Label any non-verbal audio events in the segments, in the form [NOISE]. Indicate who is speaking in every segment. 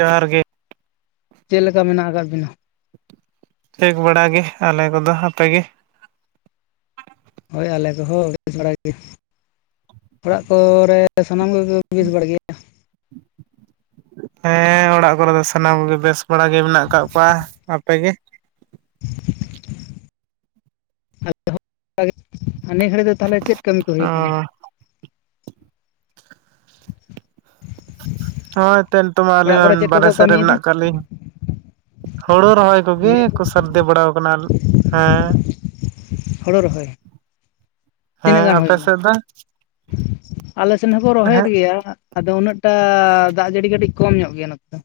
Speaker 1: ᱡᱚᱦᱟᱨ ᱜᱮ᱾
Speaker 2: ᱪᱮᱫ ᱞᱮᱠᱟ ᱢᱮᱱᱟᱜ ᱟᱠᱟᱫ ᱵᱤᱱᱟ?
Speaker 1: ᱴᱷᱤᱠ ᱵᱟᱲᱟ ᱜᱮ ᱟᱞᱮ ᱠᱚᱫᱚ, ᱟᱯᱮ ᱜᱮ?
Speaker 2: ᱦᱳᱭ ᱟᱞᱮ ᱠᱚᱦᱚᱸ ᱵᱮᱥ ᱵᱟᱲᱟ ᱜᱮ᱾ ᱚᱲᱟᱜ ᱠᱚ ᱨᱮᱼ ᱥᱟᱱᱟᱢ ᱠᱚᱜᱮ ᱵᱮᱹᱥ ᱵᱟᱲᱟ ᱜᱮᱭᱟ?
Speaker 1: ᱦᱮᱸ ᱚᱲᱟᱜ ᱠᱚᱨᱮ ᱫᱚ ᱥᱟᱱᱟᱢ ᱠᱚᱜᱮ ᱵᱮᱥ ᱵᱟᱲᱟ ᱜᱮ ᱢᱮᱱᱟᱜ ᱠᱟᱜ ᱠᱚᱣᱟ, ᱟᱯᱮ ᱜᱮ?
Speaker 2: ᱟᱞᱮ ᱦᱚᱸ ᱦᱟᱱᱮ ᱜᱷᱟᱹᱲᱤᱡ ᱫᱚ [UNINTELLIGIBLE] ᱛᱟᱦᱟᱞᱮ ᱪᱮᱫ ᱠᱟᱹᱢᱤ ᱠᱚ
Speaker 1: ᱚ
Speaker 2: ᱦᱩᱭᱩᱜ ᱠᱟᱱᱟ? ᱦ [INAUDIBLE]
Speaker 1: ᱦᱳᱭ ᱮᱱᱛᱮᱫ ᱱᱤᱛᱚᱜ ᱢᱟ
Speaker 2: ᱚᱲᱟᱜ ᱠᱚᱨᱮ
Speaker 1: ᱞᱟᱹᱣᱮᱱ
Speaker 2: ᱪᱮᱫ ᱠᱚᱠᱚ
Speaker 1: ᱵᱟᱨᱦᱮ ᱥᱮᱫ ᱨᱮ
Speaker 2: ᱠᱟᱹᱢᱤᱭᱮᱫᱟ
Speaker 1: ᱢᱮᱱᱟᱜ ᱠᱟᱜ ᱞᱤᱧ ᱾ ᱦᱩᱲᱩᱼ ᱨᱚᱦᱚᱭ ᱠᱚᱜᱮ
Speaker 2: ᱱᱤᱭᱟᱹ
Speaker 1: ᱠᱚ ᱥᱟᱨᱫᱮ ᱵᱟᱲᱟᱣ ᱠᱟᱱᱟ ᱦᱮᱸ᱾
Speaker 2: ᱦᱳᱲᱳ ᱨᱚᱦᱚᱭ?
Speaker 1: ᱦᱮᱸ
Speaker 2: ᱛᱤᱱᱟᱹᱜ ᱜᱟᱱ ᱦᱩᱭ
Speaker 1: ᱟᱯᱮ
Speaker 2: ᱮᱱᱟ?
Speaker 1: ᱥᱮᱫ ᱫᱚ
Speaker 2: ᱟᱞᱮ ᱥᱮᱱ ᱦᱚᱸᱠᱚ ᱨᱚᱦᱚᱭᱮᱫ
Speaker 1: ᱦᱮᱸ
Speaker 2: ᱜᱮᱭᱟ᱾ ᱟᱫᱚ ᱩᱱᱟᱹᱜ ᱴᱟᱻ ᱫᱟᱜ ᱡᱟᱹᱲᱤ ᱠᱟᱹᱴᱤᱡ ᱠᱚᱢ ᱧᱚᱜ ᱜᱮᱭᱟ ᱱᱚᱛ ᱫᱚ᱾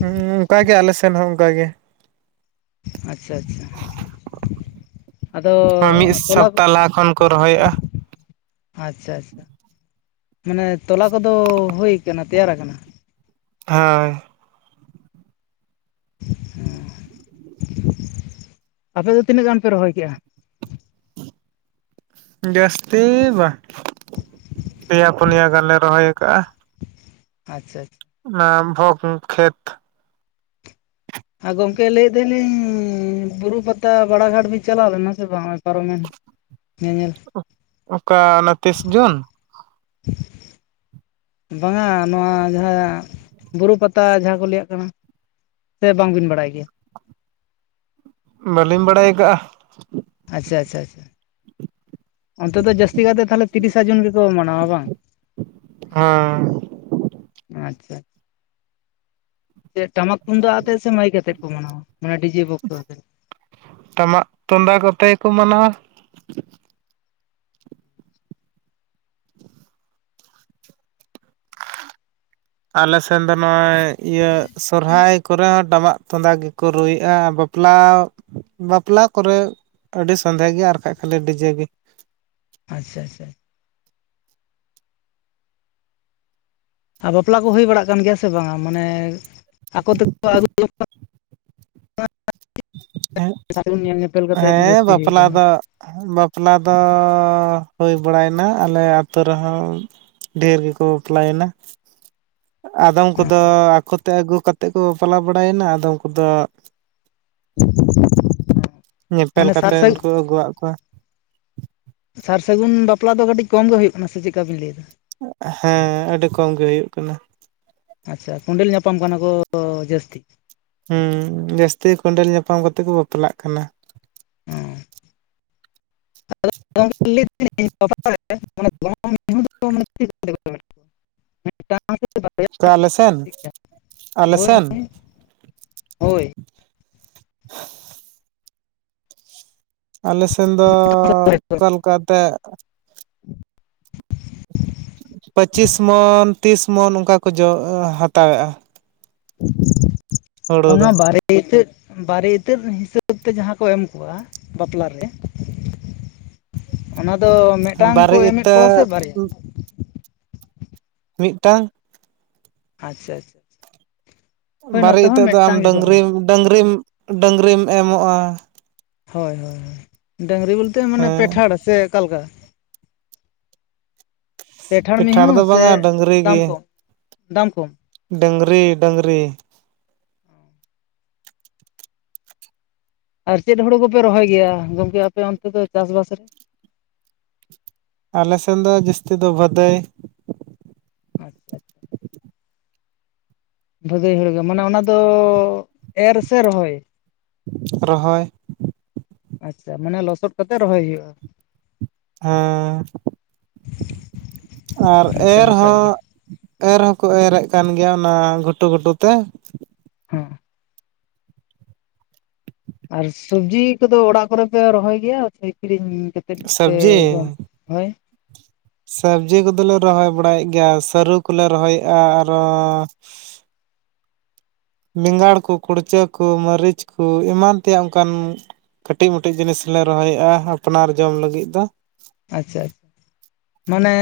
Speaker 1: ᱦᱩᱸᱻ ᱚᱱᱠᱟ ᱜᱮ ᱟᱞᱮ ᱥᱮᱱ ᱦᱚᱸ ᱚᱱᱠᱟᱜᱮ᱾
Speaker 2: ᱟᱪᱪᱷᱟ ᱟᱪᱪᱷᱟ᱾ ᱟᱫᱚᱻ
Speaker 1: ᱢᱤᱫ
Speaker 2: ᱛᱚᱞᱟᱼ
Speaker 1: ᱥᱚᱯᱛᱟ ᱞᱟᱦᱟ ᱠᱷᱚᱱ ᱠᱚ ᱨᱚᱦᱚᱭᱮᱫᱼᱟ
Speaker 2: ᱟᱪᱪᱷᱟ ᱟᱪᱪᱷᱟ, ᱢᱟᱱᱮ ᱛᱚᱞᱟ ᱠᱚᱫᱚ ᱦᱩᱭ ᱟᱠᱟᱱᱟ ᱛᱮᱭᱟᱨ ᱟᱠᱟᱱᱟ?
Speaker 1: ᱦᱟᱸᱭ᱾
Speaker 2: ᱦᱩᱸ ᱟᱯᱮ ᱫᱚ ᱛᱤᱱᱟᱹᱜ ᱜᱟᱱ ᱯᱮ ᱨᱚᱦᱚᱭ ᱠᱮᱜᱼᱟ?
Speaker 1: ᱡᱟᱹᱥᱛᱤᱻ ᱵᱟᱝ᱾ ᱯᱮᱭᱟ ᱯᱩᱱᱭᱟ ᱜᱟᱱᱞᱮ ᱨᱚᱦᱚᱭ ᱟᱠᱟᱟᱜᱼᱟ᱾
Speaker 2: ᱟᱪᱪᱷᱟ ᱟᱪᱪᱷᱟ᱾
Speaker 1: ᱚᱱᱟ ᱵᱷᱚᱠ ᱠᱷᱮᱛ᱾
Speaker 2: ᱟᱨ ᱜᱚᱢᱠᱮ ᱞᱟᱹᱭᱫᱟᱞᱤᱧᱻ ᱵᱩᱨᱩ ᱯᱟᱛᱟ ᱵᱟᱲᱟᱟᱜᱷᱟᱴ ᱵᱤᱱ ᱪᱟᱞᱟᱣ ᱞᱮᱱᱟ ᱥᱮ ᱵᱟᱝ ᱯᱟᱨᱚᱢᱮᱱ? ᱧᱮᱧᱮᱞ
Speaker 1: ᱚᱠᱟ ᱚᱱᱟ ᱛᱤᱥ ᱡᱩᱱ?
Speaker 2: ᱵᱟᱝᱟ, ᱱᱚᱣᱟ ᱡᱟᱦᱟᱸ ᱵᱩᱨᱩ ᱯᱟᱛᱟ ᱡᱟᱦᱟᱸ ᱠᱚ ᱞᱟᱹᱭᱟᱜ ᱠᱟᱱᱟ᱾ ᱥᱮ ᱵᱟᱝᱵᱤᱱ ᱵᱟᱲᱟᱭ ᱜᱮᱭᱟ?
Speaker 1: ᱵᱟᱹᱞᱤᱧ ᱵᱟᱲᱟᱭ ᱟᱠᱟᱜᱼᱟ᱾
Speaker 2: ᱟᱪᱪᱷᱟ ᱟᱪᱷᱟ ᱟᱪᱷᱟ᱾ ᱚᱱᱛᱮ ᱫᱚ ᱡᱟᱹᱥᱛᱤ ᱠᱟᱛᱮ ᱛᱟᱦᱚᱞᱮ ᱛᱤᱨᱤᱥᱟ ᱡᱩᱱ ᱜᱮᱠᱚ ᱢᱟᱱᱟᱣᱟ ᱵᱟᱝ?
Speaker 1: ᱟᱸᱻ
Speaker 2: ᱟᱪᱪᱷᱟ᱾ ᱴᱟᱢᱟᱠ ᱛᱩᱢᱫᱟᱜ ᱟᱛᱮᱫ ᱥᱮ ᱢᱟᱹᱭ ᱠᱟᱛᱮᱫ ᱠᱚ ᱢᱟᱱᱟᱣᱟ ᱢᱟᱱᱮ ᱰᱤᱡᱮ ᱵᱚᱠᱥᱚ ᱟᱛᱮ?
Speaker 1: ᱴᱟᱢᱟᱜ ᱛᱩᱢᱫᱟᱜ ᱠᱚᱛᱮ ᱜᱮ ᱠᱚ ᱢᱟᱱᱟᱣᱟ᱾ ᱟᱞᱮ ᱥᱮᱱ ᱫᱚ ᱱᱚᱸᱜᱼᱚᱭ ᱤᱭᱟᱹ ᱥᱚᱨᱦᱟᱭ ᱠᱚᱨᱮ ᱦᱚᱸᱼ ᱴᱟᱢᱟᱜ ᱛᱩᱢᱫᱟ ᱜᱮᱠᱚ ᱨᱩᱭᱮᱫᱼᱟ ᱵᱟᱯᱞᱟᱻ ᱵᱟᱯᱞᱟ ᱠᱚᱨᱮ ᱟᱹᱰᱤ ᱥᱟᱸᱫᱷᱮᱸ ᱜᱮ ᱟᱨ ᱠᱟᱷᱡ ᱠᱷᱟᱹᱞᱤ ᱰᱤᱡᱮ ᱜᱮ᱾
Speaker 2: ᱟᱪᱪᱷᱟ ᱟᱪᱪᱷᱟ᱾ ᱟᱨ ᱵᱟᱯᱞᱟ ᱠᱚ ᱦᱩᱭ ᱵᱟᱲᱟᱜ ᱠᱟᱱ ᱜᱮᱭᱟ ᱥᱮ ᱵᱟᱝᱟ? ᱢᱟᱱᱮᱻ ᱟᱠᱚ ᱛᱮᱠᱚ ᱟᱹᱜᱩᱚᱝ ᱟᱜ ᱼ ᱥᱟᱜᱩᱱ ᱧᱮᱞ ᱧᱮᱯᱮᱞ ᱠᱟᱛᱮᱫ
Speaker 1: ᱦᱮᱸ
Speaker 2: ᱡᱟᱹᱥᱛᱤ ᱦᱩᱭᱩᱜ
Speaker 1: ᱵᱟᱯᱞᱟ
Speaker 2: ᱠᱟᱱᱟ᱾
Speaker 1: ᱫᱚ ᱵᱟᱯᱞᱟ ᱫᱚᱻ ᱦᱩᱭ ᱵᱟᱲᱟᱭᱮᱱᱟ ᱟᱞᱮ ᱟᱹᱛᱩ ᱨᱮᱦᱚᱸ᱾ ᱰᱷᱮᱹᱨ ᱜᱮᱠᱚ ᱵᱟᱯᱞᱟᱭᱮᱱᱟ᱾ ᱟᱫᱚᱢ ᱠᱚᱫᱚ ᱟᱠᱚ ᱛᱮ ᱟᱹᱜᱩ ᱠᱟᱛᱮᱫ ᱠᱚ ᱵᱟᱯᱞᱟ ᱵᱟᱲᱟᱭᱮᱱᱟ, ᱟᱫᱚᱢ ᱠᱚᱫᱚᱼ
Speaker 2: [INAUDIBLE]
Speaker 1: ᱧᱮᱯᱮᱞ
Speaker 2: ᱢᱟᱱᱮ ᱥᱟᱨ
Speaker 1: ᱠᱟᱛᱮᱱ
Speaker 2: ᱥᱟᱹᱜᱩᱱ
Speaker 1: ᱠᱚ ᱟᱹᱜᱩᱣᱟᱜ ᱠᱚᱣᱟ᱾
Speaker 2: ᱥᱟᱨ ᱥᱟᱹᱜᱩᱱ ᱵᱟᱯᱞᱟ ᱫᱚ ᱠᱟᱴᱤᱡ ᱠᱚᱢ ᱜᱮ ᱦᱩᱭᱩᱜ ᱠᱟᱱᱟ ᱥᱮ ᱪᱮᱫ ᱠᱟ ᱵᱤᱱ ᱞᱮᱭᱫᱟ?
Speaker 1: ᱦᱮᱸ ᱟᱹᱰᱤ ᱠᱚᱢ ᱜᱮ ᱦᱩᱭᱩᱜ ᱠᱟᱱᱟ᱾
Speaker 2: ᱟᱪᱪᱷᱟ ᱠᱚᱸᱰᱮᱞ ᱧᱟᱯᱟᱢ ᱠᱟᱱᱟ ᱠᱳᱻ ᱡᱟᱹᱥᱛᱤ᱾
Speaker 1: ᱦᱩᱸ ᱡᱟᱹᱥᱛᱤ ᱠᱚᱸᱰᱮᱞ ᱧᱟᱯᱟᱢ ᱠᱟᱛᱮ ᱠᱚ ᱵᱟᱯᱞᱟᱜ ᱠᱟᱱᱟ᱾
Speaker 2: ᱚ [INAUDIBLE] [INAUDIBLE]
Speaker 1: ᱚᱠᱟ ᱟᱞᱮ ᱥᱮᱱ
Speaker 2: ᱪᱮᱫᱠᱟ?
Speaker 1: ᱟᱞᱮ
Speaker 2: ᱦᱳᱭ
Speaker 1: ᱥᱮᱱ
Speaker 2: ᱦᱳᱭ
Speaker 1: ᱟᱞᱮ ᱥᱮᱱ ᱫᱚᱻ
Speaker 2: ᱦᱳᱭ ᱦᱳᱭ
Speaker 1: ᱚᱠᱟ ᱞᱮᱠᱟ ᱛᱮ ᱯᱟᱹᱪᱤᱥ ᱢᱚᱱ ᱛᱤᱥ ᱢᱚᱱ ᱚᱱᱠᱟ ᱠᱚ ᱡᱚ ᱦᱟᱛᱟᱣᱮᱜᱼᱟ᱾ ᱦᱩᱲᱩ
Speaker 2: ᱚᱱᱟ
Speaker 1: ᱫᱚ
Speaker 2: ᱵᱟᱨᱮ ᱤᱛᱟᱹ ᱵᱟᱨᱮ ᱤᱛᱟᱹᱫ ᱦᱤᱥᱟᱹᱵᱽ ᱛᱮ ᱡᱟᱦᱟᱸ ᱠᱚ ᱮᱢ ᱠᱚᱣᱟ ᱵᱟᱯᱞᱟ ᱨᱮ
Speaker 1: [UNINTELLIGIBLE]
Speaker 2: ᱚᱱᱟ ᱫᱚ ᱢᱤᱫ ᱴᱟᱝ ᱠᱚ
Speaker 1: ᱵᱟᱨᱮ
Speaker 2: ᱮᱢᱮᱫ ᱠᱚᱣᱟ ᱥᱮ
Speaker 1: ᱤᱛᱟᱹ
Speaker 2: ᱵᱟᱨᱭᱟ
Speaker 1: ᱢᱤᱫ ᱴᱟᱝ
Speaker 2: ᱟᱪᱪᱷᱟ ᱟᱪᱪᱷᱟ ᱦᱳᱭ
Speaker 1: ᱵᱟᱨᱮ
Speaker 2: ᱱᱚᱛᱮ ᱦᱚᱸ
Speaker 1: ᱤᱛᱟᱹᱜ ᱫᱚ ᱟᱢ
Speaker 2: ᱢᱤᱫᱴᱟᱝ ᱜᱮᱠᱚ ᱮᱢᱟ
Speaker 1: ᱰᱟᱝᱨᱤᱢ ᱰᱟᱹᱝᱨᱤᱢ ᱰᱟᱹᱝᱨᱤᱢ ᱮᱢᱚᱜᱼᱟ
Speaker 2: ᱦᱳᱭ ᱰᱟᱹᱝᱨᱤ ᱵᱚᱞ ᱛᱮ ᱢᱟᱱᱮ
Speaker 1: ᱦᱮᱸ
Speaker 2: ᱯᱮᱴᱷᱟᱲ ᱥᱮ ᱟᱠᱟ ᱞᱮᱠᱟ ᱯᱮᱴᱷᱟᱲ ᱢᱤᱦᱩ
Speaker 1: ᱯᱮᱴᱷᱟᱬ ᱫᱚ
Speaker 2: ᱥᱮ
Speaker 1: ᱵᱟᱝᱼᱟ ᱰᱟᱹᱝᱨᱤ
Speaker 2: ᱫᱟᱢ
Speaker 1: ᱜᱤ
Speaker 2: ᱠᱚᱢ ᱫᱟᱢ ᱠᱚᱢ
Speaker 1: ᱰᱟᱹᱝᱨᱤ ᱰᱟᱹᱝᱨᱤ᱾
Speaker 2: ᱟᱨ ᱪᱮᱫ ᱦᱩᱲᱩ ᱠᱚᱯᱮ ᱨᱚᱦᱚᱭ ᱜᱮᱭᱟ ᱜᱚᱝᱠᱮ ᱟᱯᱮ ᱚᱱᱛᱮ ᱫᱚ ᱪᱟᱥ ᱵᱟᱥ ᱨᱮ
Speaker 1: ᱟᱞᱮ ᱥᱮᱱ ᱫᱚ ᱡᱟᱹᱥᱛᱤ ᱫᱚ ᱵᱟᱹᱫᱟᱹᱭ
Speaker 2: [INAUDIBLE] ᱵᱷᱟᱹᱜᱟᱹᱭ ᱦᱳᱲᱳ ᱫᱚ ᱢᱟᱱᱮ ᱚᱱᱟ ᱫᱚᱻ ᱮᱨ ᱥᱮ ᱨᱚᱦᱚᱭ
Speaker 1: ᱨᱚᱦᱚᱭ
Speaker 2: ᱟᱪᱪᱷᱟ ᱢᱟᱱᱮ ᱞᱚᱥᱚᱫ ᱠᱟᱛᱮᱫ ᱨᱚᱦᱚᱭ ᱦᱩᱭᱩᱜᱼᱟ
Speaker 1: ᱦᱮᱸᱻ ᱟᱨ
Speaker 2: ᱟᱪᱪᱷᱟ
Speaker 1: ᱮᱨ
Speaker 2: ᱱᱟᱯᱟᱭ
Speaker 1: ᱦᱚᱸ
Speaker 2: ᱜᱮ
Speaker 1: ᱮᱨ ᱦᱚᱸᱠᱚ ᱮᱨᱼᱮᱜ ᱠᱟᱱ ᱜᱮᱭᱟ ᱚᱱᱟ ᱜᱷᱩᱴᱩᱼᱜᱷᱩᱴᱩ ᱛᱮ
Speaker 2: ᱦᱮᱸ ᱟᱨ ᱥᱩᱵᱽᱡᱤ ᱠᱩᱫᱚ ᱚᱲᱟᱜ ᱠᱚᱨᱮ ᱯᱮ ᱨᱚᱦᱚᱭ ᱜᱮᱭᱟ ᱥᱮ ᱠᱤᱨᱤᱧ ᱠᱟᱛᱮᱫ ᱜᱮᱯᱮ ᱡᱚᱢ ᱦᱳᱭ
Speaker 1: ᱥᱟᱵᱽᱡᱤ ᱠᱚᱫᱚ ᱞᱮ ᱨᱚᱦᱚᱭ ᱵᱟᱲᱟᱭᱮᱫ ᱜᱮᱭᱟ ᱥᱟᱹᱨᱩ ᱠᱚᱞᱮ ᱨᱚᱦᱚᱭᱮᱜᱼᱟ ᱟᱨᱚᱻ ᱵᱮᱸᱜᱟᱲ ᱠᱚ ᱠᱩᱲᱪᱟᱹ ᱠᱚ ᱢᱟᱹᱨᱤᱪ ᱠᱚ ᱮᱢᱟᱱ ᱛᱮᱭᱟᱜ ᱚᱱᱠᱟᱱ ᱠᱟᱹᱴᱤᱡ ᱢᱟᱹᱴᱤᱡ ᱡᱤᱱᱤᱥ ᱞᱮ ᱨᱚᱦᱚᱭᱮᱜᱼᱟ ᱟᱯᱱᱟᱨ ᱡᱚᱢ ᱞᱟᱹᱜᱤᱫ ᱫᱚ
Speaker 2: ᱟᱪᱪᱷᱟ ᱢᱟᱱᱮ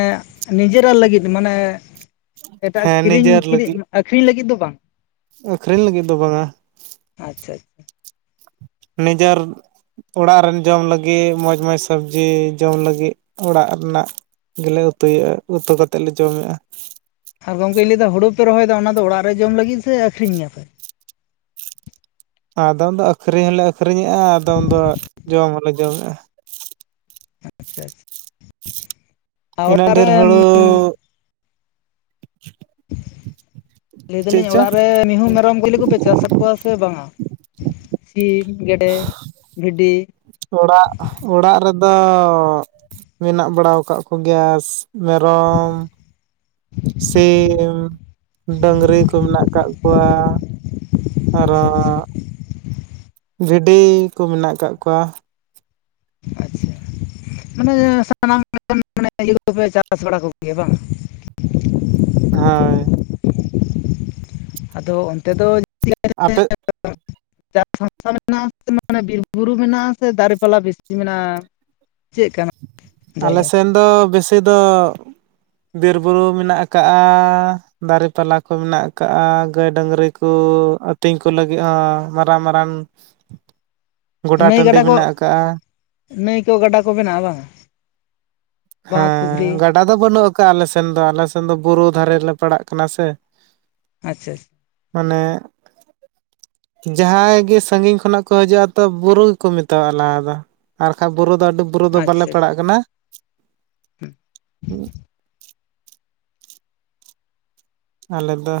Speaker 2: ᱱᱤᱡᱮᱨᱟᱜ ᱞᱟᱹᱜᱤᱫ ᱢᱟᱱᱮ ᱮᱴᱟᱜ
Speaker 1: ᱦᱮᱸ
Speaker 2: ᱠᱤᱨᱤᱧ
Speaker 1: ᱱᱤᱡᱮᱨ ᱞᱟᱹᱜᱤᱫ
Speaker 2: ᱠᱤᱨᱤᱧ ᱟᱹᱠᱷᱨᱤᱧ ᱞᱟᱹᱜᱤᱫ ᱫᱚ ᱵᱟᱝ
Speaker 1: ᱟᱹᱠᱷᱨᱤᱧ ᱞᱟᱹᱜᱤᱫ ᱫᱚ ᱵᱟᱝᱼᱟ
Speaker 2: ᱟᱪᱷᱟᱷᱟ
Speaker 1: ᱱᱤᱡᱚᱨ ᱚᱲᱟᱜ ᱨᱮᱱ ᱡᱚᱢ ᱞᱟᱹᱜᱤᱫ ᱢᱚᱡᱽ ᱢᱚᱡᱽ ᱥᱚᱵᱽᱡᱤ ᱡᱚᱢ ᱞᱟᱹᱜᱤᱫ ᱚᱲᱟᱜ ᱨᱮᱱᱟᱜ ᱜᱮᱞᱮ ᱩᱛᱩᱭᱮᱜᱼᱟ ᱩᱛᱩ ᱠᱟᱛᱮᱫ ᱞᱮ ᱡᱚᱢᱮᱜᱼᱟ
Speaker 2: ᱟᱨ ᱜᱚᱝᱠᱮ ᱞᱟᱹᱭ ᱫᱟ ᱦᱳᱲᱳ ᱯᱮ ᱨᱚᱦᱚᱭᱮᱫᱟ ᱚᱱᱟ ᱫᱚ ᱚᱲᱟᱜ ᱨᱮ ᱡᱚᱢ ᱞᱟᱹᱜᱤᱫ ᱥᱮ ᱟᱠᱷᱨᱤᱧ ᱟᱯᱮ-
Speaker 1: ᱟᱫᱚᱢ ᱫᱚ ᱟᱹᱠᱷᱨᱤᱧ ᱦᱚᱸᱞᱮ ᱟᱹᱠᱷᱨᱤᱧᱮᱜᱼᱟ ᱟᱫᱚᱢ ᱫᱚ ᱡᱚᱢ ᱦᱚᱞᱮ ᱡᱚᱢᱮᱜᱼᱟ
Speaker 2: [INAUDIBLE]
Speaker 1: ᱤᱱᱟᱹᱜ
Speaker 2: ᱚᱲᱟᱜ
Speaker 1: ᱰᱷᱮᱨ
Speaker 2: ᱨᱮ
Speaker 1: ᱦᱩᱲᱩᱻ
Speaker 2: ᱞᱟᱹᱭ ᱫᱟᱞᱤᱧ ᱚᱲᱟᱜ ᱨᱮ ᱢᱤᱦᱩ ᱢᱮᱨᱚᱢ ᱜᱚᱞᱤ ᱠᱚᱯᱮ ᱪᱟᱥ ᱟᱠᱚᱣᱟ ᱥᱮ ᱵᱟᱝᱼᱟ ᱥᱤᱢ ᱜᱮᱰᱮ ᱵᱷᱤᱰᱤ
Speaker 1: ᱚᱲᱟᱜ ᱚᱲᱟᱜ ᱨᱮ ᱫᱚ ᱢᱮᱱᱟᱜ ᱵᱟᱲᱟᱣ ᱠᱟᱜ ᱠᱚᱜᱮᱭᱟᱥ ᱢᱮᱨᱚᱢ ᱥᱤᱢ ᱰᱟᱺᱜᱽᱨᱤ ᱠᱚ ᱢᱮᱱᱟᱜ ᱠᱟᱜ ᱠᱚᱣᱟ᱾ ᱟᱨᱚ
Speaker 2: ᱟᱪᱪᱷᱟ ᱟᱪᱪᱷᱟ
Speaker 1: ᱵᱷᱤᱰᱤ ᱠᱚ ᱢᱮᱱᱟᱜ ᱠᱟᱜ ᱠᱚᱣᱟ ᱾
Speaker 2: ᱟᱪᱷᱟ ᱢᱟᱱᱮ ᱥᱟᱱᱟᱢ ᱞᱮᱠᱟᱱ ᱢᱟᱱᱮ ᱤᱭᱟᱹ ᱠᱚᱯᱮ ᱪᱟᱥ ᱵᱟᱲᱟ ᱠᱚᱜᱮᱭᱟ ᱵᱟᱝ?
Speaker 1: ᱦᱚᱸᱭ᱾
Speaker 2: ᱟᱫᱚ ᱚᱱᱛᱮ ᱫᱚ
Speaker 1: ᱟᱯᱮᱜ
Speaker 2: [UNINTELLIGIBLE] ᱪᱟᱥ [UNINTELLIGIBLE] ᱢᱮᱱᱟᱜᱼᱟ ᱢᱟᱱᱮ ᱵᱤᱨ ᱵᱩᱨᱩ ᱢᱮᱱᱟᱜᱼᱟ ᱥᱮ ᱫᱟᱨᱮᱯᱞᱟ ᱵᱮᱥᱤ ᱢᱮᱱᱟᱜᱼᱟ? ᱪᱮᱜ ᱠᱟᱱᱟ? ᱡᱟᱭᱜᱟ
Speaker 1: ᱟᱞᱮᱥᱮᱱ ᱫᱚ ᱵᱤᱥᱤ ᱫᱚ ᱵᱤᱨ-ᱵᱩᱨᱩ ᱢᱮᱱᱟᱜ ᱠᱟᱜᱼᱟ ᱾ ᱫᱟᱨᱮ ᱯᱟᱞᱟ ᱠᱚ ᱢᱮᱱᱟᱜ ᱠᱟᱜᱼᱟ ᱜᱟᱹᱭ ᱰᱟᱺᱜᱽᱨᱤ ᱠᱚ ᱟᱹᱛᱤᱧ ᱠᱚ ᱞᱟᱹᱜᱤᱫ ᱦᱚᱸ ᱢᱟᱨᱟᱝ ᱢᱟᱨᱟᱝ ᱜᱚᱰᱟ
Speaker 2: ᱱᱟᱹᱭ
Speaker 1: ᱴᱟᱺᱰᱤ
Speaker 2: ᱜᱟᱰᱟ ᱠᱚ,
Speaker 1: ᱢᱮᱱᱟᱜ ᱟᱠᱟᱜᱼᱟ
Speaker 2: ᱱᱟᱹᱭ ᱠᱚ ᱜᱟᱰᱟ ᱠᱚ ᱢᱮᱱᱟᱜᱼᱟ ᱵᱟᱝᱟ?
Speaker 1: ᱦᱮᱸ ᱜᱟᱰᱟ ᱫᱚ ᱵᱟᱹᱱᱩᱜ ᱠᱟᱜᱼᱟ ᱟᱞᱮ ᱥᱮᱱ ᱫᱚ ᱟᱞᱮ ᱥᱮᱱ ᱫᱚ ᱵᱩᱨᱩ ᱫᱷᱟᱨᱮ ᱞᱮ ᱯᱟᱲᱟᱜ ᱠᱟᱱᱟ ᱥᱮ,
Speaker 2: ᱟᱪᱪᱷᱟ ᱟᱪᱪᱷᱟ᱾
Speaker 1: ᱢᱟᱱᱮ ᱡᱟᱦᱟᱸᱭ ᱜᱮ ᱥᱟᱺᱜᱤᱧ ᱠᱷᱚᱱᱟᱜ ᱠᱚ ᱦᱤᱡᱩᱜᱼᱟ ᱛᱚ ᱵᱩᱨᱩ ᱜᱮᱠᱚ ᱢᱮᱛᱟᱣᱟᱜᱼᱟ ᱞᱟᱦᱟ ᱫᱚ ᱟᱨ ᱠᱷᱟᱡ ᱵᱩᱨᱩ ᱫᱚ ᱟᱹᱰᱤ ᱵᱩᱨᱩ ᱫᱚ ᱵᱟᱞᱮ
Speaker 2: ᱟᱪᱪᱷᱟ ᱟᱪᱪᱷᱟ
Speaker 1: ᱯᱟᱲᱟᱜ ᱠᱟᱱᱟ ᱟᱞᱮ ᱫᱚ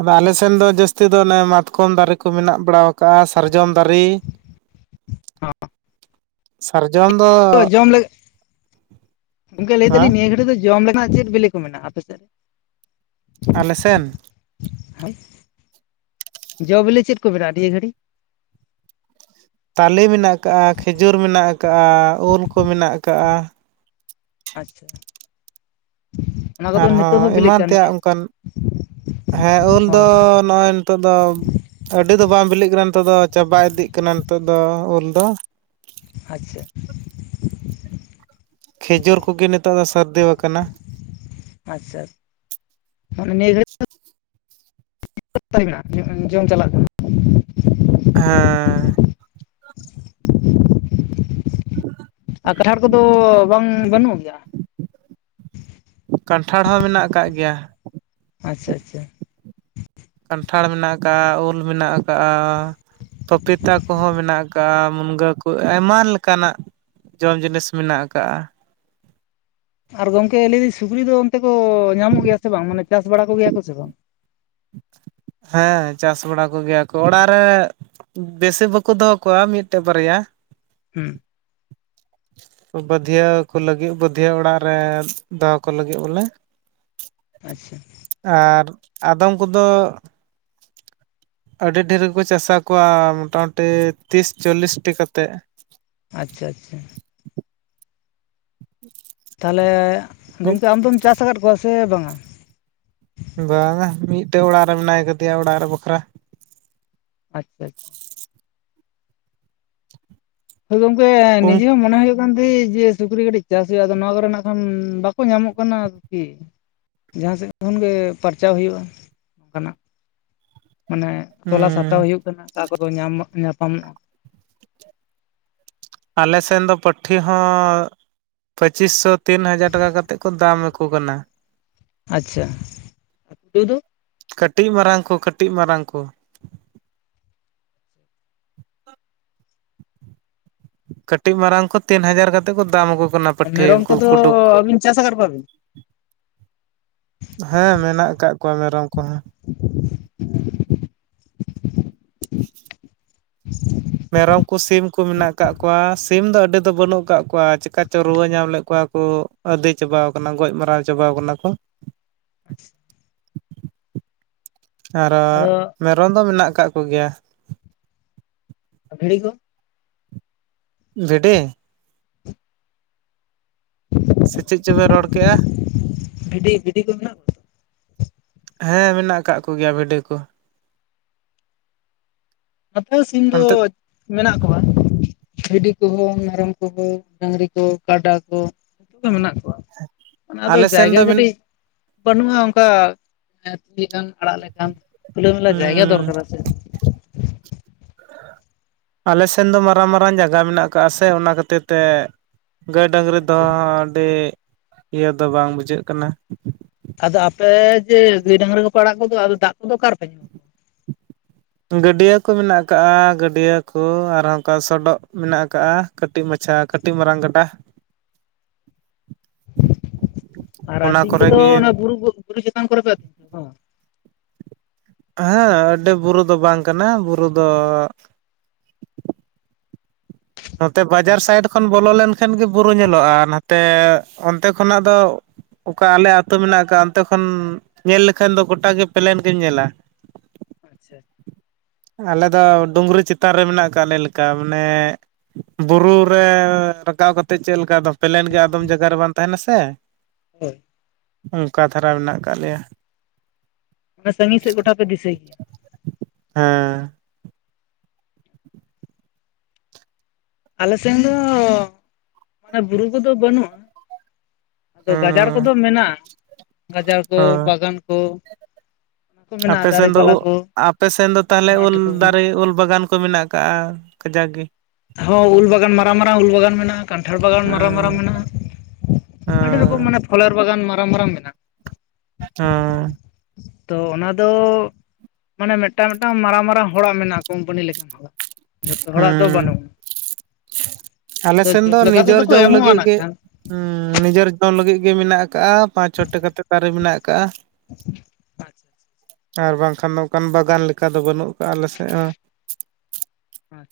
Speaker 1: ᱟᱫᱚ ᱟᱞᱮ ᱥᱮᱱ ᱫᱚ ᱡᱟᱹᱥᱛᱤ ᱫᱚ ᱚᱱᱮ ᱢᱟᱛᱠᱚᱢ ᱫᱟᱨᱮ ᱠᱚ ᱢᱮᱱᱟᱜ ᱵᱟᱲᱟᱣ ᱠᱟᱜᱼᱟ ᱥᱟᱨᱡᱚᱢ ᱫᱟᱨᱮ ᱥᱟᱨᱡᱚᱢ ᱫᱚ
Speaker 2: ᱛᱚ ᱡᱚᱢ ᱞᱮ ᱜᱚᱝᱠᱮ ᱞᱟᱹᱭ
Speaker 1: ᱦᱮᱸ
Speaker 2: ᱫᱟᱹᱞᱤᱧ ᱱᱤᱭᱟᱹ ᱜᱷᱟᱹᱲᱤᱡ ᱫᱚ ᱡᱚᱢ ᱞᱮᱠᱟᱱᱟᱜ ᱪᱮᱫ ᱵᱤᱞᱤ ᱠᱚ ᱢᱮᱱᱟᱜᱼᱟ ᱟᱯᱮ ᱥᱮᱫ?
Speaker 1: ᱟᱞᱮ ᱥᱮᱱ?
Speaker 2: ᱦᱳᱭ, ᱡᱚ ᱵᱚᱞᱮ ᱪᱮᱫ ᱠᱚ ᱢᱮᱱᱟᱜᱼᱟ ᱱᱤᱭᱟᱹ ᱜᱷᱟᱹᱲᱤ?
Speaker 1: ᱛᱟᱞᱮ ᱢᱮᱱᱟᱜ ᱠᱟᱜᱼᱟ ᱠᱷᱤᱡᱩᱨ ᱢᱮᱱᱟᱜ ᱠᱟᱜᱼᱟ ᱩᱞ ᱠᱚ ᱢᱮᱱᱟᱜ ᱠᱟᱜᱼᱟ᱾
Speaker 2: ᱟᱪᱪᱷᱟ᱾ ᱚᱱᱟ ᱠᱚᱫᱚ ᱱᱤᱛᱚᱜ
Speaker 1: ᱟᱨᱦᱚᱸ
Speaker 2: ᱦᱚᱸ ᱵᱤᱞᱤᱜ
Speaker 1: ᱮᱢᱟᱱ
Speaker 2: ᱠᱟᱱ
Speaker 1: ᱛᱮᱭᱟᱜ
Speaker 2: ᱜᱮᱭᱟ
Speaker 1: ᱚᱱᱠᱟᱱ ᱦᱮᱸ ᱩᱞ
Speaker 2: ᱦᱳᱭ
Speaker 1: ᱫᱚ,
Speaker 2: ᱦᱳᱭ
Speaker 1: ᱱᱚᱸᱜᱼᱚᱭ ᱱᱤᱛᱚᱜ ᱫᱚ ᱟᱹᱰᱤ ᱫᱚ ᱵᱟᱝ ᱵᱤᱞᱤᱜ ᱠᱟᱱᱟ ᱱᱤᱛᱚᱜ ᱫᱚ ᱪᱟᱵᱟ ᱤᱫᱤᱜ ᱠᱟᱱᱟ ᱱᱤᱛᱚᱜ ᱫᱚ ᱩᱞ ᱫᱚ
Speaker 2: ᱟᱪᱪᱷᱟ᱾
Speaker 1: ᱠᱷᱤᱡᱩᱨ ᱠᱚᱜᱮ ᱱᱤᱛᱚᱜ ᱫᱚ ᱥᱟᱹᱨᱫᱤᱣ ᱠᱟᱱᱟ ᱾
Speaker 2: ᱟᱪᱪᱷᱟ ᱚᱱᱮ ᱱᱤᱭᱮ ᱜᱷᱟᱲᱤ [INAUDIBLE] ᱛᱟᱹᱨᱤ ᱢᱮᱱᱟᱜᱼᱟ ᱡᱚᱢ ᱪᱟᱞᱟᱜ ᱠᱟᱱᱟ᱾
Speaker 1: ᱦᱮᱸ᱾
Speaker 2: [INAUDIBLE]
Speaker 1: [INAUDIBLE]
Speaker 2: ᱟᱨ ᱠᱟᱴᱷᱟᱲ ᱠᱚᱫᱚ ᱵᱟᱝ ᱵᱟᱹᱱᱩᱜ ᱜᱮᱭᱟ?
Speaker 1: ᱠᱟᱱᱴᱷᱟᱲ ᱦᱚᱸ ᱢᱮᱱᱟᱜ ᱠᱟᱜ ᱜᱮᱭᱟ ᱾
Speaker 2: ᱟᱪᱪᱷᱟ ᱟᱪᱪᱷᱟ᱾
Speaker 1: ᱠᱟᱱᱴᱷᱟᱲ ᱢᱮᱱᱟᱜ ᱠᱟᱜᱼᱟ ᱩᱞ ᱢᱮᱱᱟᱜ ᱠᱟᱜᱼᱟ ᱾ ᱯᱟᱯᱤᱛᱟ ᱠᱚᱦᱚᱸ ᱢᱮᱱᱟᱜ ᱠᱟᱜᱼᱟ ᱢᱩᱱᱜᱟᱹ ᱠᱚ ᱟᱭᱢᱟ ᱞᱮᱠᱟᱱᱟᱜ ᱡᱚᱢ ᱡᱤᱱᱤᱥ ᱢᱮᱱᱟᱜ ᱠᱟᱜ-ᱟ᱾
Speaker 2: ᱟᱨ ᱜᱚᱝᱠᱮ ᱞᱟᱹᱭ ᱫᱟᱹᱧ ᱥᱩᱠᱨᱥᱤ ᱫᱚ ᱚᱱᱛᱮ ᱫᱚ ᱧᱟᱢᱚᱜ ᱜᱮᱭᱟ ᱥᱮ ᱵᱟᱝ ᱢᱟᱱᱮ ᱪᱟᱥ ᱵᱟᱲᱟ ᱠᱚ ᱜᱮᱭᱟ ᱠᱚ ᱥᱮ ᱵᱟᱝ?
Speaker 1: ᱦᱮᱸ ᱪᱟᱥ ᱵᱟᱲᱟ ᱠᱚ ᱜᱮᱭᱟ ᱠᱚ ᱚᱲᱟᱜ ᱨᱮ ᱵᱮᱥᱤ ᱵᱟᱠᱚ ᱫᱚᱦᱚ ᱠᱚᱣᱟ ᱢᱤᱫᱴᱟᱹᱜ ᱵᱟᱨᱭᱟ ᱾
Speaker 2: ᱦᱩᱸ᱾
Speaker 1: ᱵᱟᱹᱫᱷᱭᱟᱹ ᱠᱚ ᱞᱟᱹᱜᱤᱫ ᱵᱟᱹᱫᱷᱭᱟᱹ ᱚᱲᱟᱜ ᱨᱮ ᱫᱚᱦᱚ ᱠᱚ ᱞᱟᱹᱜᱤᱫ ᱵᱚᱞᱮ᱾ [INAUDIBLE]
Speaker 2: ᱟᱪᱪᱷᱟ᱾
Speaker 1: ᱟᱨ ᱟᱫᱚᱢ ᱠᱚᱫᱚ ᱟᱹᱰᱤ ᱰᱷᱮᱨ ᱜᱮ ᱠᱚ ᱪᱟᱥᱟᱣ ᱠᱚᱣᱟ ᱢᱚᱴᱟ ᱢᱩᱴᱤ ᱛᱤᱥ ᱪᱚᱞᱤᱥ ᱴᱤ ᱠᱟᱛᱮᱫ᱾
Speaker 2: ᱟᱪᱪᱷᱟ, ᱟᱪᱪᱷᱟ᱾
Speaker 1: [INAUDIBLE]
Speaker 2: ᱛᱟᱞᱦᱮ
Speaker 1: ᱢᱤᱫ
Speaker 2: ᱜᱚᱝᱠᱮ ᱟᱢ ᱫᱚᱢ ᱪᱟᱥ ᱟᱠᱟᱫ ᱠᱚᱣᱟ ᱥᱮ ᱵᱟᱝ-ᱟ?
Speaker 1: ᱵᱟᱝ-ᱟ ᱢᱤᱫ ᱴᱮᱱ ᱚᱲᱟᱜ ᱨᱮ ᱢᱮᱱᱟᱭ ᱠᱟᱫᱮᱭᱟ ᱚᱲᱟᱜ ᱨᱮ ᱵᱟᱠᱷᱨᱟ᱾
Speaker 2: ᱟᱪᱪᱷᱟ, ᱟᱪ ᱦᱳᱭ ᱜᱚᱝᱠᱮ
Speaker 1: ᱩᱸ
Speaker 2: ᱱᱤᱡᱮ ᱦᱚᱸ ᱢᱚᱱᱮ ᱦᱳᱭᱳᱜ ᱠᱟᱱ ᱛᱟᱦᱮᱫ ᱡᱮ ᱥᱩᱠᱨᱤ ᱠᱟᱹᱴᱤᱡ ᱪᱟᱥ ᱦᱳᱭᱳᱜ-ᱟ ᱟᱫᱚ ᱱᱚᱣᱟ ᱠᱚ ᱨᱮᱱᱟᱜ ᱱᱟᱜ ᱠᱷᱟᱱ ᱵᱟᱠᱚ ᱧᱟᱢᱚᱜ ᱠᱟᱱᱟ ᱟᱨ ᱠᱤ᱾ ᱡᱟᱦᱟ ᱥᱮᱫ ᱠᱷᱚᱱ ᱜᱮ ᱯᱟᱨᱪᱟᱣ ᱦᱳᱭᱳᱜ-ᱟ ᱚᱱᱠᱟ ᱱᱟᱸᱜ ᱢᱟᱱᱮ ᱛᱚᱞᱟᱥ ᱦᱟᱛᱟᱣ ᱦᱳᱭᱳᱜ ᱠᱟᱱᱟ ᱚᱠᱟ ᱠᱚ ᱨᱮ ᱧᱟᱢ ᱧᱟᱯᱟᱢ ᱚᱜ-ᱟ᱾
Speaker 1: ᱟᱞᱮ ᱥᱮᱱ ᱫᱚ ᱯᱟᱹᱴᱷᱤ ᱦᱚᱸ ᱯᱚᱸᱪᱤᱥ ᱥᱚ ᱛᱤᱱ ᱦᱟᱡᱟᱨ ᱴᱟᱠᱟ ᱠᱟᱛᱮᱫ ᱠᱚ ᱫᱟᱢ ᱟᱠᱚ ᱠᱟᱱᱟ᱾
Speaker 2: ᱟᱪᱪᱷᱟ ᱟᱨ ᱠᱩᱸᱰᱩ ᱫᱩ
Speaker 1: ᱠᱟᱹᱴᱤᱡ ᱢᱟᱨᱟᱝ ᱠᱚ ᱠᱟᱹᱴᱤᱡ ᱢᱟᱨᱟᱝ ᱠᱚ᱾ ᱠᱟᱹᱴᱤᱡ ᱢᱟᱨᱟᱝ ᱠᱚ ᱛᱤᱱ ᱦᱟᱡᱟᱨ ᱠᱟᱛᱮᱫ ᱠᱚ ᱫᱟᱢ ᱟᱠᱚ ᱠᱟᱱᱟ᱾ ᱯᱟᱹᱴᱷᱤ
Speaker 2: ᱢᱮᱨᱚᱢ
Speaker 1: ᱩᱱᱠᱩ
Speaker 2: ᱠᱚᱫᱚ
Speaker 1: ᱠᱩᱸᱰᱩ ᱠᱚ᱾
Speaker 2: ᱟᱹᱵᱤᱱ ᱪᱟᱥ ᱟᱠᱟᱫ ᱠᱚᱣᱟ ᱵᱤᱱ
Speaker 1: ᱦᱮᱸ ᱢᱮᱱᱟᱜ ᱠᱟᱜ ᱠᱚᱣᱟ ᱢᱮᱨᱚᱢ ᱠᱚᱦᱚᱸ᱾
Speaker 2: [INAUDIBLE]
Speaker 1: [INAUDIBLE]
Speaker 2: [INAUDIBLE]
Speaker 1: ᱢᱮᱨᱚᱢ ᱠᱚ, ᱥᱤᱢ ᱠᱚ ᱢᱮᱱᱟᱜ ᱟᱠᱟᱜ ᱠᱚᱣᱟ ᱥᱤᱢ ᱫᱚ ᱟᱹᱰᱤ ᱫᱚ ᱵᱟᱹᱱᱩᱜ ᱟᱠᱟᱜ ᱠᱚᱣᱟ ᱪᱤᱠᱟ ᱪᱚ ᱨᱩᱣᱟᱹ ᱧᱟᱢ ᱞᱮᱫ ᱠᱚᱣᱟ ᱠᱚ᱾ ᱟᱹᱫᱮ ᱪᱟᱵᱟ ᱠᱟᱱᱟ ᱠᱚ ᱜᱚᱡ ᱢᱟᱨᱟᱣ ᱪᱟᱵᱟᱣ ᱠᱟᱱᱟ ᱠᱚ᱾
Speaker 2: ᱟᱪᱪᱷᱟ᱾
Speaker 1: ᱟᱨᱚ
Speaker 2: ᱟᱫᱚ
Speaker 1: ᱢᱮᱨᱚᱢ ᱫᱚ ᱢᱮᱱᱟᱜ ᱠᱟᱜ ᱠᱚ ᱜᱮᱭᱟ᱾
Speaker 2: ᱟᱨ ᱵᱷᱤᱲᱤ ᱠᱚ᱾
Speaker 1: ᱵᱷᱤᱰᱤ᱾ ᱥᱮ ᱪᱮᱫ ᱪᱚ ᱵᱮᱱ ᱨᱚᱲ ᱠᱮᱜ-ᱟ?
Speaker 2: ᱵᱷᱤᱰᱤ ᱵᱷᱤᱰᱤ ᱠᱚ ᱢᱮᱱᱟᱜ ᱠᱚᱣᱟ
Speaker 1: ᱦᱮᱸ ᱢᱮᱱᱟᱜ ᱟᱠᱟᱜ ᱠᱚ ᱜᱮᱭᱟ ᱵᱷᱤᱰᱤ ᱠᱚ᱾ [INAUDIBLE]
Speaker 2: ᱟᱯᱮ ᱥᱤᱢ ᱫᱚ
Speaker 1: ᱚᱱᱛᱮ
Speaker 2: ᱢᱮᱱᱟᱜ ᱠᱚᱣᱟ ᱵᱷᱤᱰᱤ ᱠᱚᱦᱚᱸ, ᱢᱮᱨᱚᱢ ᱠᱚᱦᱚᱸ, ᱰᱟᱹᱝᱨᱤ ᱠᱚ, ᱠᱟᱰᱟ ᱠᱚ᱾ ᱡᱷᱚᱛᱚ ᱜᱮ ᱢᱮᱱᱟᱜ ᱠᱚᱣᱟ ᱢᱟᱱᱮ ᱟᱫᱚ
Speaker 1: ᱟᱞᱮ ᱥᱮᱱ
Speaker 2: ᱡᱟᱭᱜᱟ
Speaker 1: ᱫᱚ ᱦᱩᱸ
Speaker 2: ᱠᱟᱹᱴᱤᱡ ᱵᱟᱹᱱᱩᱜᱼᱟ ᱚᱱᱠᱟ ᱟᱹᱛᱤᱧ ᱞᱮᱠᱟᱱ, ᱟᱲᱟᱜ ᱞᱮᱠᱟᱱ ᱠᱷᱩᱞᱟᱹ ᱢᱮᱞᱟ ᱡᱟᱭᱜᱟ ᱫᱚᱨᱠᱟᱨᱟ᱾ ᱟᱪᱪᱷᱟ᱾
Speaker 1: ᱟᱞᱮ ᱥᱮᱱ ᱫᱚ ᱢᱟᱨᱟᱝ, ᱢᱟᱨᱟᱝ ᱡᱟᱭᱜᱟ ᱢᱮᱱᱟᱜ ᱠᱟᱜ-ᱟ ᱥᱮ ᱚᱱᱟ ᱠᱷᱟᱹᱛᱤᱨ ᱛᱮ ᱜᱟᱹᱭ, ᱰᱟᱹᱝᱨᱤ ᱫᱚᱦᱚ
Speaker 2: ᱟᱪᱪᱷᱟ
Speaker 1: ᱦᱚᱸ ᱟᱹᱰᱤ ᱤᱭᱟᱹ ᱫᱚ ᱵᱟᱝ ᱵᱩᱡᱷᱟᱹᱜ ᱠᱟᱱᱟ᱾
Speaker 2: ᱟᱫᱚ ᱟᱯᱮ ᱡᱮ ᱜᱟᱹᱭ ᱰᱟᱹᱝᱨᱤ ᱠᱚᱯᱮ ᱟᱲᱟᱜ ᱠᱚᱫᱚᱜ ᱟᱫᱚ ᱫᱟᱜ ᱠᱚ ᱚᱠᱟ ᱨᱮ ᱯᱮ
Speaker 1: [INAUDIBLE] ᱜᱟᱹᱰᱭᱟᱹ ᱠᱚ ᱢᱮᱱᱟᱜ ᱠᱟᱜᱼᱟ ᱜᱟᱹᱰᱭᱟᱹ ᱠᱚ ᱟᱨ ᱚᱱᱠᱟ ᱥᱚᱰᱚᱜ ᱢᱮᱱᱟᱜ ᱠᱟᱜᱼᱟ᱾ ᱠᱟᱹᱴᱤᱡ ᱢᱟᱪᱷᱟ ᱠᱟᱹᱴᱤᱡ ᱢᱟᱨᱟᱝ ᱜᱟᱸᱰᱟ᱾
Speaker 2: ᱟᱨ ᱟᱹᱛᱤᱧ ᱠᱚᱫᱚ ᱚᱱᱟ ᱵᱩᱨᱩ ᱠᱚ ᱚᱱᱟ ᱵᱩᱨᱩ ᱪᱮᱛᱟᱱ ᱠᱚᱨᱮ ᱯᱮ ᱟ
Speaker 1: ᱦᱮᱸ ᱟᱹᱰᱤ ᱵᱩᱨᱩ ᱫᱚ ᱵᱟᱝ ᱠᱟᱱᱟ ᱵᱩᱨᱩ ᱫᱚ ᱱᱚᱛᱮ ᱵᱟᱡᱟᱨ
Speaker 2: ᱟᱪᱪᱷᱟ
Speaker 1: ᱥᱟᱭᱤᱰ ᱠᱷᱚᱱ ᱵᱚᱞᱚ ᱞᱮᱱ ᱠᱷᱟᱱ ᱜᱮ ᱵᱩᱨᱩ ᱧᱮᱞᱚᱜᱼᱟ ᱟᱨ ᱱᱟᱛᱮ ᱚᱱᱛᱮ ᱠᱷᱚᱱᱟᱜ ᱫᱚ ᱚᱠᱟ ᱟᱞᱮ ᱟᱹᱛᱳ ᱢᱮᱱᱟᱜ ᱠᱟᱜᱼᱟ ᱚᱱᱛᱮ ᱠᱷᱚᱱ ᱧᱮᱞ ᱞᱮᱠᱷᱟᱱ ᱫᱚ ᱜᱚᱴᱟ ᱜᱮ ᱯᱞᱮᱱ ᱜᱮ ᱧᱮᱞᱟ᱾ [INAUDIBLE]
Speaker 2: ᱟᱪᱪᱷᱟ᱾
Speaker 1: ᱟᱞᱮ ᱫᱚ ᱰᱩᱸᱝᱨᱤ ᱪᱮᱛᱟᱱ ᱨᱮ ᱢᱮᱱᱟᱜ ᱠᱟᱜ ᱞᱮ ᱞᱮᱠᱟ ᱢᱟᱱᱮ ᱵᱩᱨᱩ ᱨᱮ ᱨᱟᱠᱟᱵ ᱠᱟᱛᱮᱜ ᱪᱮᱫ ᱞᱮᱠᱟ ᱫᱚ ᱯᱮᱞᱮᱱ ᱜᱮ ᱟᱫᱚᱢ ᱡᱟᱭᱜᱟ ᱨᱮ ᱵᱟᱝ ᱛᱟᱦᱮᱸᱱᱟ ᱥᱮ,
Speaker 2: ᱦᱳᱭ᱾
Speaker 1: ᱚᱱᱠᱟ ᱫᱷᱟᱨᱟ ᱢᱮᱱᱟᱜ ᱠᱟᱜ ᱞᱮᱭᱟ᱾
Speaker 2: ᱢᱤᱱᱮ ᱥᱟᱺᱜᱤᱧ ᱥᱮᱫ ᱠᱚᱴᱟ ᱯᱮ ᱫᱤᱥᱟᱹᱭ
Speaker 1: ᱦᱮᱸ᱾
Speaker 2: ᱟᱞᱮ ᱥᱮᱱ ᱫᱚ ᱢᱟᱱᱮ ᱵᱩᱨᱩ ᱠᱚᱫᱚ ᱵᱟᱹᱱᱩᱜᱼᱟ, ᱟᱫᱚ ᱜᱟᱡᱟᱲ
Speaker 1: ᱦᱩᱸ
Speaker 2: ᱠᱚᱫᱚ ᱢᱮᱱᱟᱜᱼᱟ ᱜᱟᱡᱟᱲ ᱠᱚ
Speaker 1: ᱦᱚᱸ
Speaker 2: ᱵᱟᱜᱟᱱ ᱠᱚ, ᱚᱱᱟ ᱠᱚ ᱢᱮᱱᱟᱜᱼᱟ
Speaker 1: ᱟᱯᱮᱥᱮᱱ
Speaker 2: ᱫᱟᱨᱮ
Speaker 1: ᱫᱚ
Speaker 2: ᱯᱟᱞᱟ
Speaker 1: ᱩᱜ
Speaker 2: ᱠᱚ
Speaker 1: ᱟᱯᱮᱥᱱ ᱫᱚ ᱛᱟᱦᱚᱞᱮ
Speaker 2: ᱢᱟᱴᱷ
Speaker 1: ᱩᱞ
Speaker 2: ᱠᱚ
Speaker 1: ᱫᱟᱨᱮ ᱩᱞ ᱵᱟᱜᱟᱱ ᱠᱚ ᱢᱮᱱᱟᱜ ᱠᱟᱜᱼᱟ ᱠᱟᱡᱟᱠ ᱜᱮ᱾
Speaker 2: ᱦᱚᱸ ᱩᱞ ᱵᱟᱜᱟᱱ ᱢᱟᱨᱟᱝ ᱢᱟᱨᱟᱝ ᱩᱞ ᱵᱟᱜᱟᱱ ᱢᱮᱱᱟᱜᱼᱟ᱾ ᱠᱟᱱᱴᱷᱟᱲ ᱵᱟᱜᱟᱱ ᱢᱟᱨᱟᱝ ᱢᱟᱨᱟᱝ
Speaker 1: ᱦᱮᱸ
Speaker 2: ᱢᱮᱱᱟᱜᱼᱟ ᱟᱹᱰᱤ ᱨᱚᱠᱚᱢ
Speaker 1: ᱦᱮᱸ
Speaker 2: ᱢᱟᱱᱮ ᱯᱷᱚᱞᱮᱨ ᱵᱟᱜᱟᱱ ᱢᱟᱨᱟᱝ ᱢᱟᱨᱟᱝ ᱢᱮᱱᱟᱜᱼᱟ᱾
Speaker 1: ᱦᱚᱸ᱾
Speaker 2: ᱛᱚ ᱚᱱᱟᱫᱚ ᱢᱟᱱᱮ ᱢᱤᱫᱴᱟᱝ ᱢᱤᱫᱴᱟᱝ ᱢᱟᱨᱟᱝ ᱢᱟᱨᱟᱝ ᱦᱚᱲᱟᱜ ᱢᱮᱱᱟᱜᱼᱟ ᱠᱳᱢᱯᱟᱱᱤ ᱞᱮᱠᱟᱱ ᱦᱚᱲᱟᱜ ᱡᱷᱚᱛᱚ ᱦᱚᱲᱟᱜ ᱫᱚ
Speaker 1: ᱦᱮᱸ
Speaker 2: ᱵᱟᱹᱱᱩᱜᱼᱟ᱾
Speaker 1: ᱟᱞᱮ
Speaker 2: ᱟᱫᱚ
Speaker 1: ᱥᱮᱱ ᱫᱚ
Speaker 2: ᱡᱚᱢ ᱞᱮᱠᱟ ᱛᱮᱫᱚ
Speaker 1: ᱱᱤᱡᱮᱨ
Speaker 2: ᱠᱚ
Speaker 1: ᱡᱚᱢ
Speaker 2: ᱮᱢᱚᱜᱼᱟ
Speaker 1: ᱞᱟᱹᱜᱤᱫ
Speaker 2: ᱱᱟᱜ
Speaker 1: ᱜᱮ
Speaker 2: ᱠᱷᱟᱱ
Speaker 1: ᱱᱤᱡᱮᱨ ᱡᱚᱢ ᱞᱟᱹᱜᱤᱫ ᱜᱮ ᱢᱮᱱᱟᱜ ᱠᱟᱜᱼᱟ ᱯᱟᱸᱪ ᱪᱷᱚᱴᱤ ᱠᱟᱛᱮ ᱫᱟᱨᱮ ᱢᱮᱱᱟᱜ ᱠᱟᱟᱜᱼᱟ,
Speaker 2: ᱟᱪᱪᱷᱟ
Speaker 1: ᱟᱨ ᱵᱟᱝᱠᱷᱟᱱ ᱱᱚᱝᱠᱟᱱ ᱵᱟᱜᱟᱱ ᱞᱮᱠᱟ ᱫᱚ ᱵᱟᱹᱱᱩᱜ ᱠᱟᱜᱼᱟ ᱟᱞᱮ ᱥᱮᱫ ᱦᱚᱸ᱾
Speaker 2: ᱦᱚᱭ᱾